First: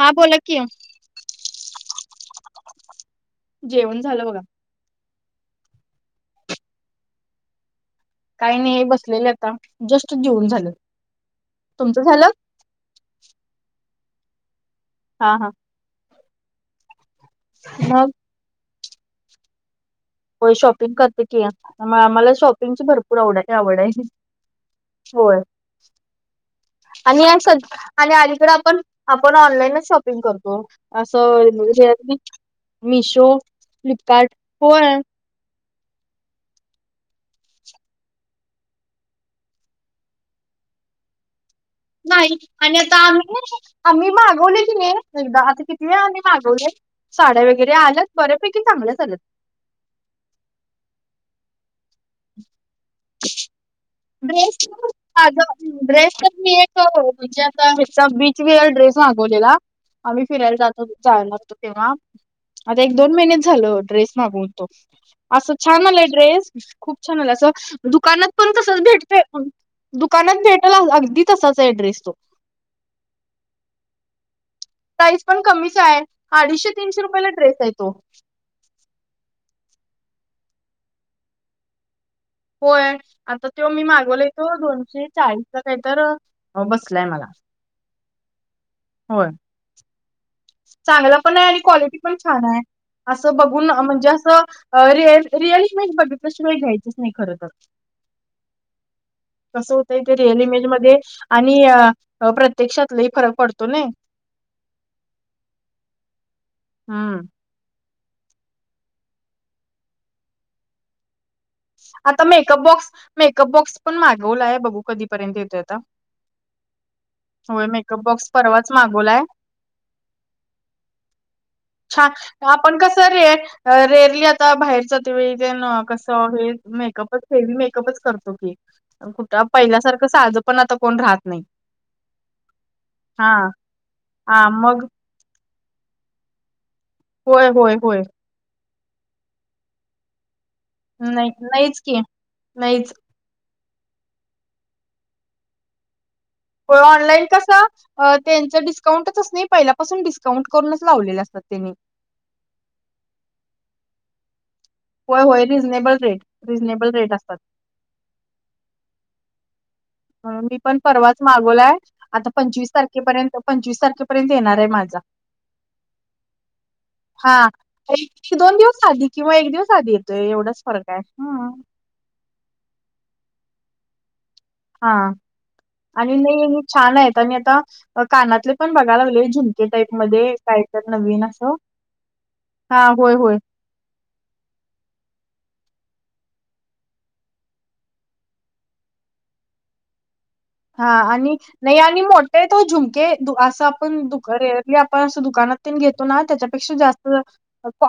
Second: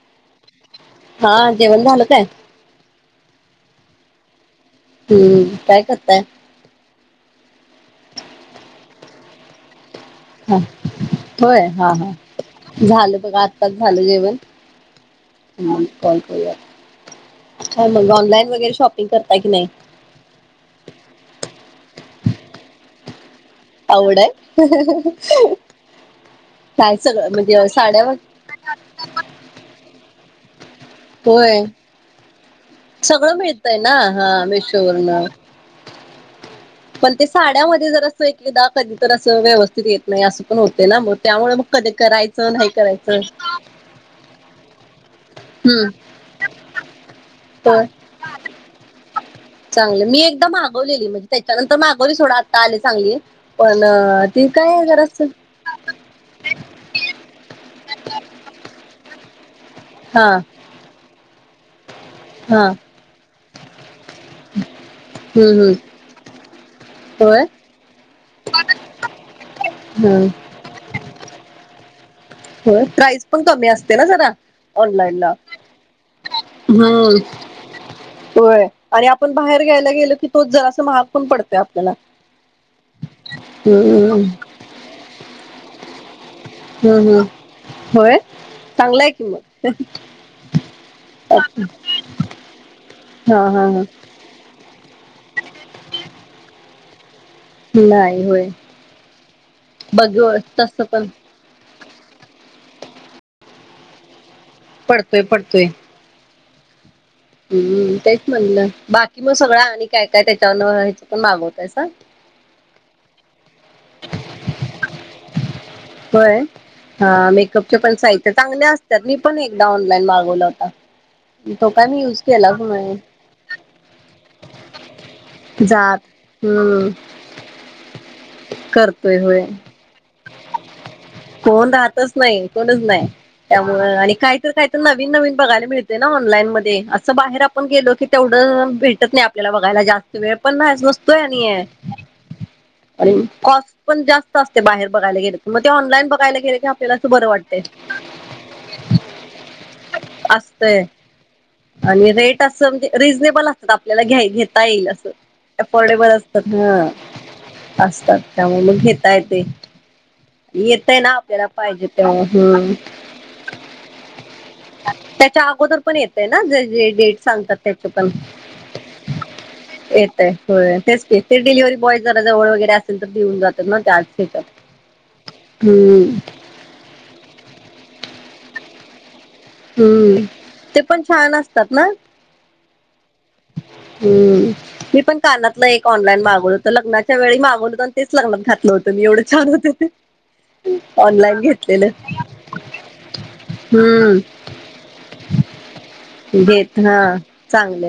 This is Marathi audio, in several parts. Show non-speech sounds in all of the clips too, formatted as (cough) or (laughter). हा, बोला कि, हा, जेवण झालत काय. जेवण झालं बघा. हम्म, काय करताय. काही नाही बसलेले आता जस्ट जीवन हा झालं होय हा तुमचं हा झालं. झालं बघ आत्ताच झालं जेवण. हा हा (inaudible) ह् ह मग ऑनलाईन वगैरे शॉपिंग करता की, नाही. होय शॉपिंग करते की, मग मला शॉपिंगची भरपूर. कुणाकुणाची आवडा आवडय आवड आहे होय. काय आणि सगळं स म्हणजे साड्या व आणि अलीकडे आपण आपण ऑनलाइनच शॉपिंग करतो. होय असंज रिअलमी मिशो सगळं मिळतय ना फ्लिपकार्ट हा हो, मेशोवरन पण ते साड्यामध्ये जर असं एकदा कधीत असं व्यवस्थित येत नाही असं पण होते ना मग त्यामुळे मग. कधी नाही करायचं आणि आता करायचं आम्ही. आम्ही मागवले कि, नाही एकदा आता हम्म किती आम्ही मागवले साड्या वगैरे आल्या. बऱ्यापैकी चांगल्यात आल्यात. चांगले मी एकददा मागवलेली म्हणजे त्याच्यानंतर मागवली सोडा आत्ता आले चांगली. पण ती ड्रेस काय जरास (inaudible) आ ड्रेस तर मी एक म्हणजे आता ह्याचा बीच विल ड्रेस मागवलेला. आम्ही हा फिरायला जातो (unintelligible) जायला लागतो तेव्हा. हा आता एक दोन महिने झालो ड्रेस मागवून तो. हम्म असं हम्म छान आलंय ड्रेस खूप छान आलाय होय असं दुकानात पण तसच भेटतय मंग. हम्म दुकानात भेटाल अ अगदी तसाच ड्रेस तो. होय, प्राइज पण कमी असते ना जरा. ऑनलाईन प्राईज ला पण कमीचय. अडीशे तीनशे हम्म रुपयला ड्रेसय तो. होय, आणि आपण बाहेर घ्यायला गेलो की तोच जरास महाग पण पडतय आपल्याला. होय, आता तो मी हम्म मागवलाय तो दोनशे चाळीसला काहीतर हम्-हम्. होय, चांगलंय कि होय मग चांगला पण आहे, आणि क्वालिटी पण छान आहे. असं हा हा बघून हा म्हणजे असं रिअल-रिअल इमेज बघितल्या शिवाय घ्यायचच नाही खरं तर. नाही होय कस होतय बघ ते रिअल इमेज तस मध्ये पण आणि अं प्रत्यक्षात लई फरक पडतो नाई. पडतोय-पडतोय. हां. हम्म, तेच म्हणलं बाकी मग सगळं आणि काय काय त्याच्यावर ह्याच पण मागवत आता मेकअप बॉक्स-मेकअप बॉक्स पण मागवलाय बघू कधीपर्यंत येतोय आता. होय. हा होय मेकअपचे पण मेकअप साहित्य बॉक्स चांगले परवाच असतात. मी मागवलाय पण एकदा ऑनलाईन मागवला होता. तो काय मी छान! युज केलाच आपण नाही कसं रे रेरली आता बाहेरच ते वळी ते जात कस (unintelligible) हम्म मेकअपच हेवी मेकअपच करतो. की. करतोय कुठ होय पहिल्यासारखं साध पण आता कोण राहत नाही. कोण राहतच न्हाय. कोणच नाय. हा त्यामुळ आणि हा मग काहीतर-काहीतर नवीन- नवीन बघायला मिळत ते ना ऑनलाईन मध्ये असं बाहेर होय आपण होय गेलो होय की तेवढं भेटत नाही आपल्याला बघायला जास्त वेळ पण नाही नसतोय आणि नाही-नाहीच की नाहीच. कॉस्ट पण जास्त असते. बाहेर बघायला गेले. मग ते ऑनलाईन बघायला गेले की हो आपल्याला असं ऑनलाईन बरं कस वाटतंय अं त्यांचं डिस्काउंटच असतय. पहिल्यापासून डिस्काउंट करूनच असतंय लावलेले असतात त्यांनी. आणि रेट असं म्हणजे रिजनेबल असतात. आपल्याला घ्या घेता येईल अस. होय-होय रिजनेबल रेट, रिजनेबल रेट असतात. असतात. त्यामुळं मग घेता येतय. मी पण ना परवाच आपल्याला मागवलाय. पाहिजे तेव्हा आता हम्म पंचवीस तारखेपर्यंत पंचवीस तारखेपर्यंत येणार आहे माझा. (unintelligible) येतय ना जे जे डेट हा सांगतात त्याचे पण, एक दोन दिवस आधी किंवा एक दिवस आधी येतोय येताय एवढाच होय. फरक आहे तेच कि, ते हम्म. डिलिव्ही बॉय जरा जवळ वगैरे असेल तर देऊन जात ना त्याच ह्याच्यात. हा हम्म आणि नाही हे छान आहेत आणि आता कानातले पण बघायला लागले झुम ते टाईप हम्म मध्ये काय ते तर पण नवीन छान असं. असतात ना हा होय-होय. हम्म. मी पण कानातलं एक ऑनलाईन मागवल होतं. लग्नाच्या वेळी मागवलं होतं, आणि तेच लग्नात घातलं होतं. पण एवढं छान होते ते. हा आणि ऑनलाईन नाइ घेतलेलं आणि मोठेयत ओ झुमके, धुआसं आपण हम्म धुकारे आपण असं दुकानात तेन घेतो ना त्याच्यापेक्षा घेत हा जास्त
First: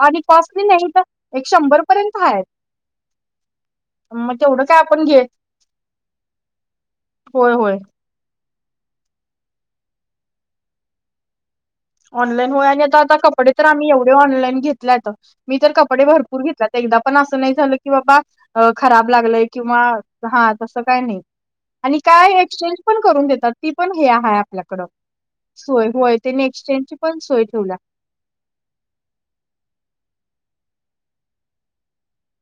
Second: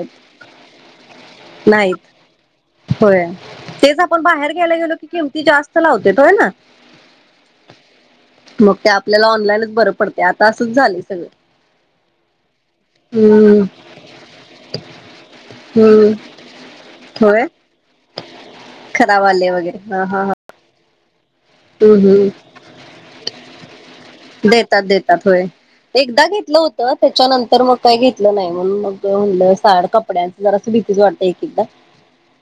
आणि कॉस्टली नाही तर एक शंभर नाहीत पर्यंत हाय. होय, तेच आपण बाहेर तेवढं घ्यायला काय गेलो आपण की, घे किमती जास्त लावतायेत होय ना. होय होय. मग ते आपल्याला ऑनलाईनच बरं पडते. आता असंच झालंय सगळ. ऑनलाईन होय, आणि आता-आता कपडे तर आम्ही एवढे ऑनलाईन घेतल्यात मी तर कपडे हम्म भरपूर घेतल्यात. एकदा पण असं होय नाही झालं की कि बाबा खराब लागलय, किंवा हा तसं काय नाही. हम्म आणि काय हम्म एक्सचेंज पण करून देतात. ती पण हे आहे देतात आपल्याकड, देतात होय सोय होय, एकदा त्याने घेतलं होतं एक्सचेंजची पण सोय त्याच्यानंतर मग ठेवल्या. काही घेतलं नाही म्हणून मग म्हणलं साड- कपड्यांच जरा भीतीच वाटत एक तिथं.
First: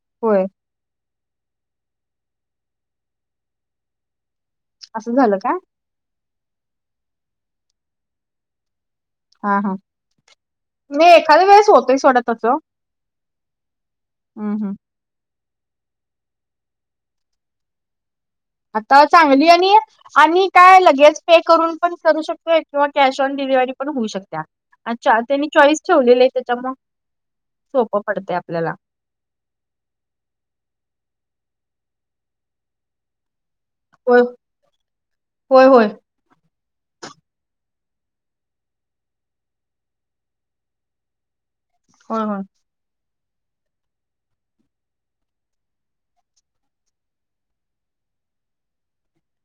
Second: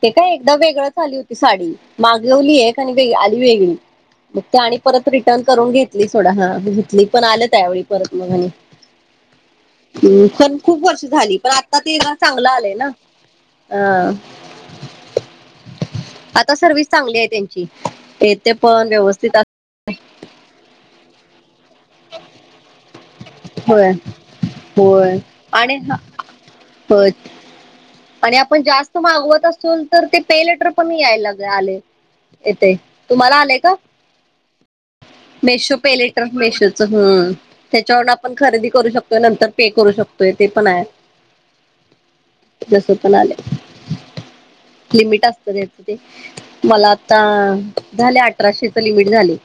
ते काय होय एकदा वेगळंच आली होती साडी, मागवली एक आणि आली वेगळीच. मग ते आणि परत असं झालं रिटर्न का करून घेतली सोडा, हा घेतली पण आलं त्यावेळी परत मग आणि हा हा हम्, पण खूप वर्ष नाही झाली, एखाद्या पण वेळेस आता होतय ते सोडा चांगलं तसं. आलंय ना. हा. हम्म हम्म. आता सर्विस चांगली आहे त्यांची, ते आता चांगली आणि, आणि काय लगेच पे करून पण करू शकते किंवा कॅश ऑन डिलिव्ही पण होय होऊ शकते. होय अच्छा त्यांनी आणि चॉईस ह ठेवलेलं त्याच्यामुळ, होय सोपं आणि पडतंय आपण आपल्याला. जास्त मागवत असल तर ते पे लेटर पण या लागलय, आलय, तुम्हाला आलय काय? होय होय मेशो होय पे लेटर मेशोच, हम त्याच्यावरून आपण खरेदी करू शकतोय नंतर पे करू शकतोय, ते पण आहे. होय होय, जस पण आले, लिमिट असत त्याच ते मला आता, झाले अठराशेच लिमिट झाले.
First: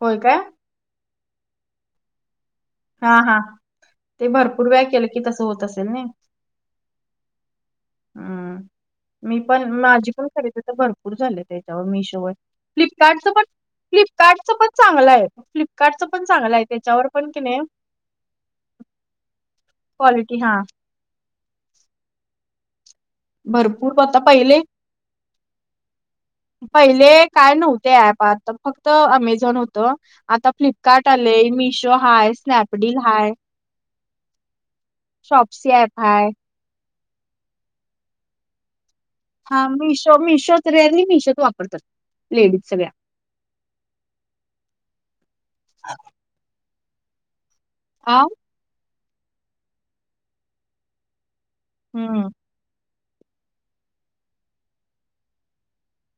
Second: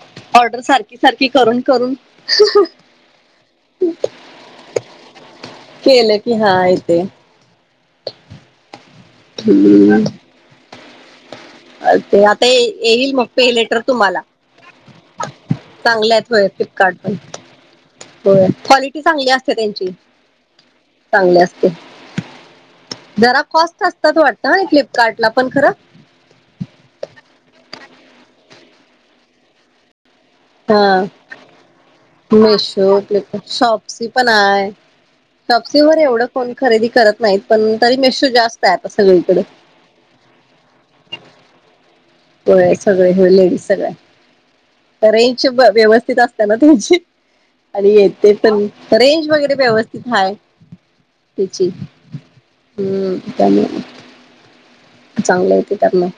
होय काय ऑर्डर सारखी सारखी करून करून हा हा, ते भरपूर वेळ केलं की तसं होत असेल ना. केलं हा येते. हम्म (inaudible) मी पण माझी पण खरेदी तर भरपूर झाले त्याच्यावर ते मिशोवर, आता येईल मग फ्लिपकार्टच पण पे लेटर तुम्हाला फ्लिपकार्टच पण चांगलं आहे. फ्लिप फ्लिपकार्ट च चांगले पण आहेत होय चांगलं आहे. फ्लिपकार्ट त्याच्यावर पण की नाही होय, क्वालिटी चांगली असते त्यांची, क्वालिटी हा चांगली असते. जरा कॉस्ट भरपूर असतात आता वाटत पहिले फ्लिपकार्ट ला पण खरं, पहिले काय नव्हते ॲप आता फक्त अमेझॉन होत. आता हा फ्लिपकार्ट आलय, मिशो हाय, स्नॅपडील मशो हाय, परत शॉप्सी पण आहे. शॉप्सी वर ऍप एवढं हाय. कोण खरेदी करत नाहीत. पण तरी मिशो जास्त आहे आता सगळीकडे. हा मिशो मिशोच रे मिशो वा होय सगळे हे लेडीज सगळया, रेंज व्यवस्थित असत्या ना त्यांची. आणि आ येते तर, रेंज वगैरे व्यवस्थित हाय, त्याची. हम्. हम्म, त्यानी चांगले आहे ते टाकलं.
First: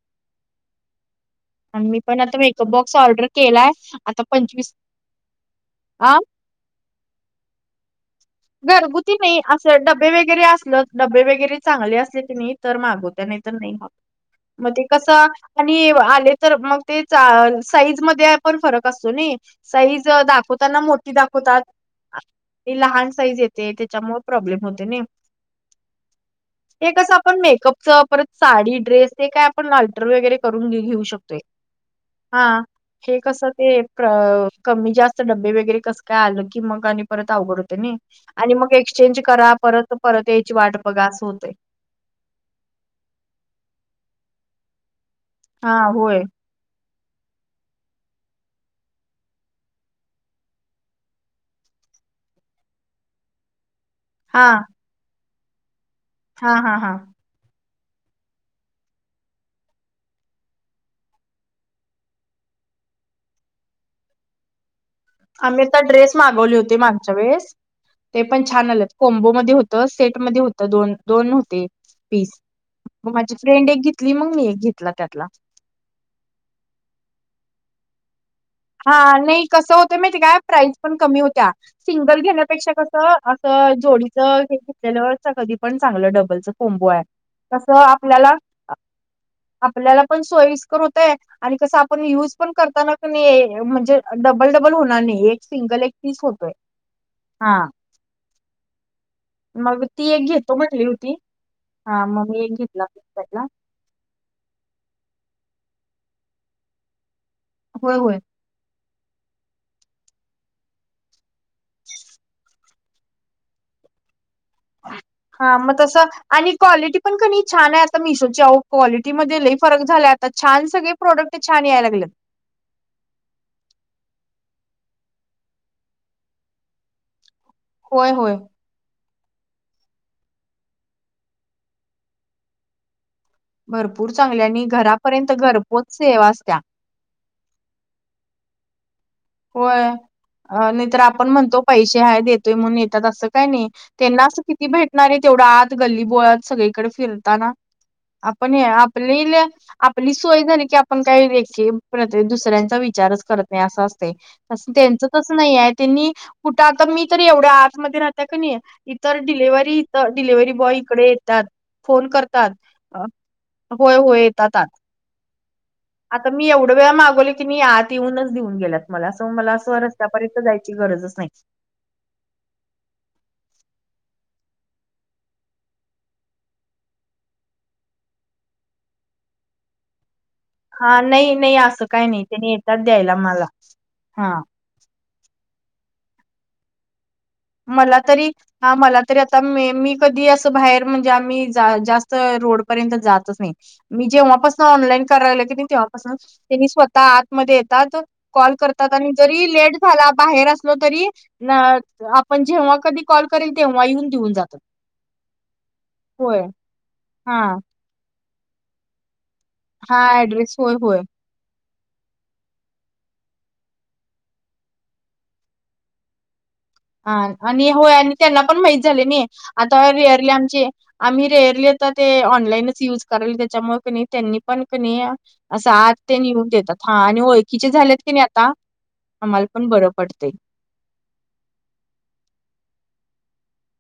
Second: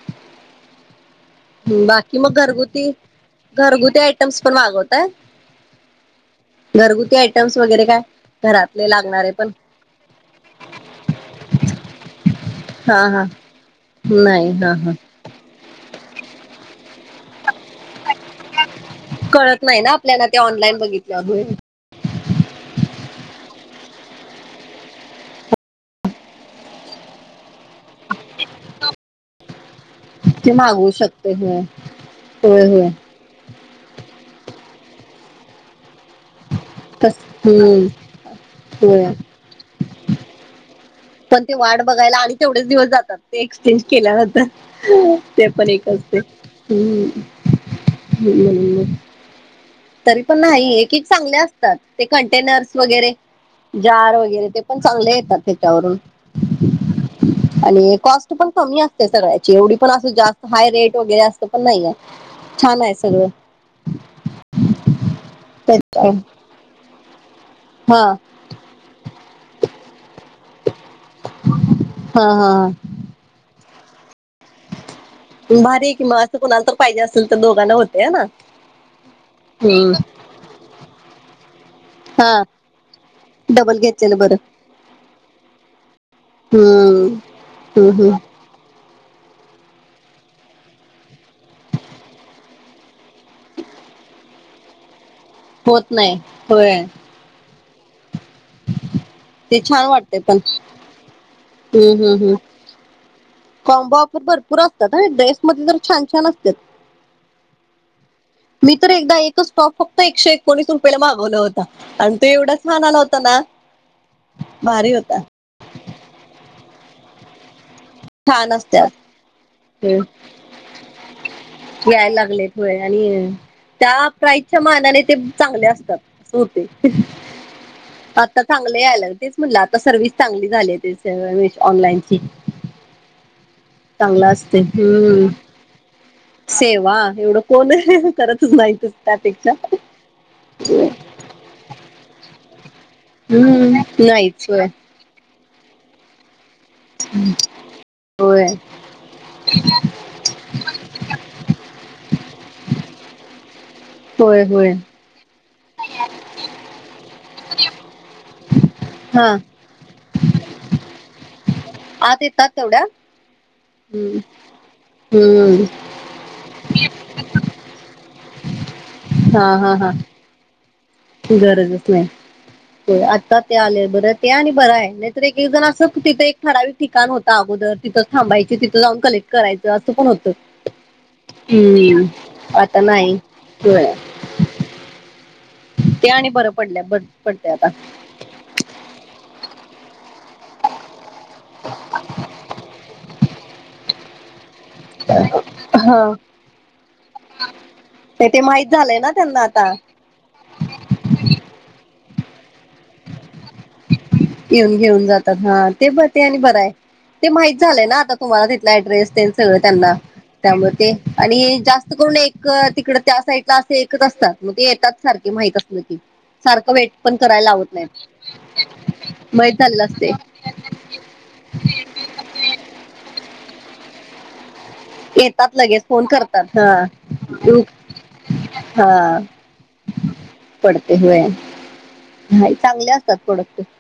आणि मी बाकी पण आता मग मेकअप घरगुती, बॉक्स ऑर्डर केलाय घरगुती आता आयटम्स पण पंचवीस मागवताय. आ घरगुती आयटम्स वगैरे काय? घरातले घरगुती लागणारे नाही, पण असं डबे वगैरे असल डबे वगैरे चांगले असले किनी तर हा हा मागवते. नाही तर नाही हा. नाही, हा हा. आणि आले तर मग ते साईज मध्ये पण फरक असतो नी, कळत नाही ना साईज आपल्याला ते ऑनलाईन दाखवताना मोठी बघितल्यावर होय दाखवतात आणि लहान साईज येते त्याच्यामुळे प्रॉब्लेम होते नाही. ते कसं आपण मेकअपच परत साडी ड्रेस हे काय आपण घालतो. ऑर्डर वगैरे ते करून मागवू घेऊ शकते शकतो. होय हा होय होय (unintelligible) कसं ते कमी जास्त डबे वगैरे कसं काय आलं की, मग आणि तस परत अवघड होते हम्म नाही. आणि मग होय एक्सचेंज करा परत परत यायची वाट बघा असं पण होतय ते वाट बघायला आणि तेवढेच दिवस जातात ते एक्सचेंज केल्यानंतर पण हा एक असतंय होय. हम्म. तरी पण नाही एक -एक चांगले असतात ते कंटेनर्स वगैरे जार हा वगैरे ते पण चांगले येतात त्याच्यावरून. हा हा हा. आणि कॉस्ट पण कमी असते सगळ्याची एवढी पण अस जास्त हाय रेट वगैरे असत पण नाहीये. छान आहे सगळं. आम्ही पण त्याच्या ड्रेस मागवले होते मागच्या वेळेस हा. ते पण छान आलेत, कोंबोमध्ये होतं सेटमध्ये, होत दो दोन होते हा पीस. हा मग माझी फ्रेंड एक घेतली मग मी एक घेतला त्यातला. भारी आहे की मग असं कोुणाला तर पाहिजे असेल तर दोघांना होते ह ना. हा नाही कसं हम्म होतं माहित हो काय प्राईज पण कमी होतीया. सिंगल हा घेण्यापेक्षा कस असं डबल घेतलेलं बरं जोडीचं कधी पण चांगलं डबलच कोंबो आहे हम्म तस हम्म हम्म आपल्याला आपल्याला पण सोईस्कर होतय आणि कसं आपण युज पण करताना क नाही म्हणजे डबल- डबल होणार नाही एक सिंगल होत एक नाही पीस होतोय होय हा. ते मग छान ती वाटते एक पण घेतो म्हटली होती हम्म हा हम्म मग हम्म मी एक घेतला त्यातला. कॉम्बो ऑफर भरपूर असतात आणि ड्रेसमध्ये तर छान छान असतात. होय होय. मी तर एकदा एकच स्टॉप फक्त एकशे एकोणीस रुपयला मागवला होता आणि तो एवढा छान आला होता ना भारी होता. हा मग तसं आणि क्वालिटी पण कनी छान आहे आता मिशोची छान अहो असतात क्वालिटी मध्ये लईं फरक झाला आता छान सगळे प्रोडक्ट छान यायला लागलेत. होय आणि त्या प्राइजच्या मानाने ते चांगले असतात, बहुतेक होय होय. आता चांगलं यायलेत, तेच म्हणलं आता सर्व्हिस चांगली झाली आहे ते ऑनलाईनची. भरपूर चांगल चांगली असतय, आणि हम्म घरापर्यंत घरपोच सेवा असत्या. सेवा एवढं कोण करतच नाहीत. होय नाही तर आपण म्हणतो पैसे हाय देतो म्हणून येतात असं काय नाही हम्म त्यांना असं नाहीच किती होय भेटणार आहे तेवढं आत गल्ली बोळात सगळे इकडे फिरताना होय आपण आपलेल आपली सोय झाली की आपण काही लेखे दुसऱ्यांचा विचारच करत नाही असं असतय. होय होय त्यांच तस नाही आहे त्यांनी कुठं आता मी तर एवढ्या आतमध्येध्य राहते कनी इतर हा डिलेव्हरी डिलव्हरी बॉय इकडे येतात. फोन आत येतात करतात तेवढ्या होय हम्म होय येतात आणि. हम्म आता मी एवढं वेळा मागवले की मी आत येऊनच देऊन गेलेत मला असं हा मला हा असं हा रस्त्यापर्यंत जायची गरजच नाही. गरजच नाही. हो आता ते आले बरं ते आणि बरं आहे नाहीतर एक एकजण असं तिथं एक ठराविक ठिकाण होत. अगोदर तिथंच थांबायची तिथं जाऊन कलेक्ट करायचं असं पण होतं. हा नाही नाही असं हम्म काही नाही त्यांनी आता येतात द्यायला नाही मला होय हा. ते आणि बरं पडलय बर पडते आता. मला तरी हा मला तरी आता म मी कधी असं बाहेर म्हणजे आम्ही जास्त रोडपर्यंत जातच नाही. मी जेव्हापासून ऑनलाईन करायला की हा तेव्हापासन. त्यांनी स्वतः आतमध्ये येतात नाही ते कॉल माहित करतात झालंय ना आणि त्यांना जरी आता. लेट झाला बाहेर असलो तरी- ना आपण जेव्हा कधी कॉल करेल तेव्हा येऊन देऊन. जातात. येऊन जेवून जातात हा ते बते आणि होय बर आहे ते हा माहित झालंय ना आता तुम्हाला तिथला ऍड्रेस त्याचं - गळ त्यांना हा ऍड्रेस त्यामुळे होय ते. होय. आणि जास्त करून एक तिकड त्या साईडला असे एकच असतात मग ते येतात सारखे माहित असल की. सारखं वेट अ पण करायला आणि लावत होय नाहीत आणि त्यांना पण माहित झाले नि माहित झालेलं आता असते. इयरली आमचे. आम्ही रेअरली आता ते ऑनलाईनच युज करायलो त्याच्यामुळे का नाही. त्यांनी पण क नाही येतात असं लगेच आत फोन ते निऊन करतात देतात हा आणि ओळखीचे झालेत की नाही आता. हा आम्हाला पण बरं पडतेय. पडते व्हाय हाय चांगले असतात प्रॉडक्ट त्याचे.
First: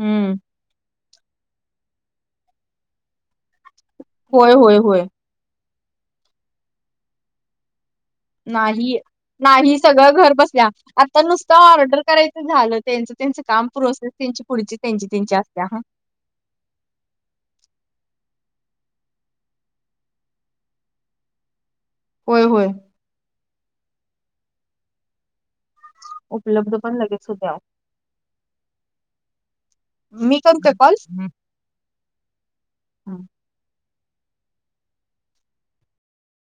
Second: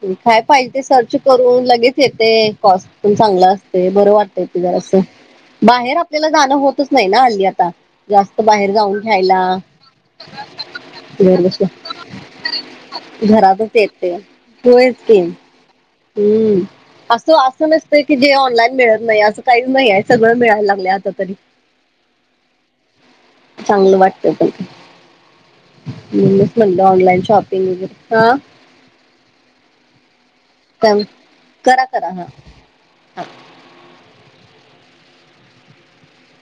हम्म काय पाहिजे ते सर्च करून लगेच येतय कॉस्ट पण चांगल असतय. बर वाट - तय होय ते होय जरासं होय बाहेर आपल्याला जाणं होतच नाही ना हल्ली आता. जास्त बाहेर जाऊन नाही घ्यायला नाही सगळं घर बसल्या आता घर नुसत बसल्या ऑर्डर करायच. झालं तेंच तेचं काम घरातच प्रोसेस येते त्याची पुढची होयच तेची की तेची असतीया. हम्म असं असं नसतय की जे ऑनलाईन मिळत नाही. असं काही- नाहीये सगळं मिळायला लागले आता तरी. होय होय चांगलं वाटतय पण. म्हणूनच उपलब्ध म्हटल पण ऑनलाईन लगेच होत्या शॉपिंग वगैरे ह मी करू का कॉल. काय करा करा हा हा.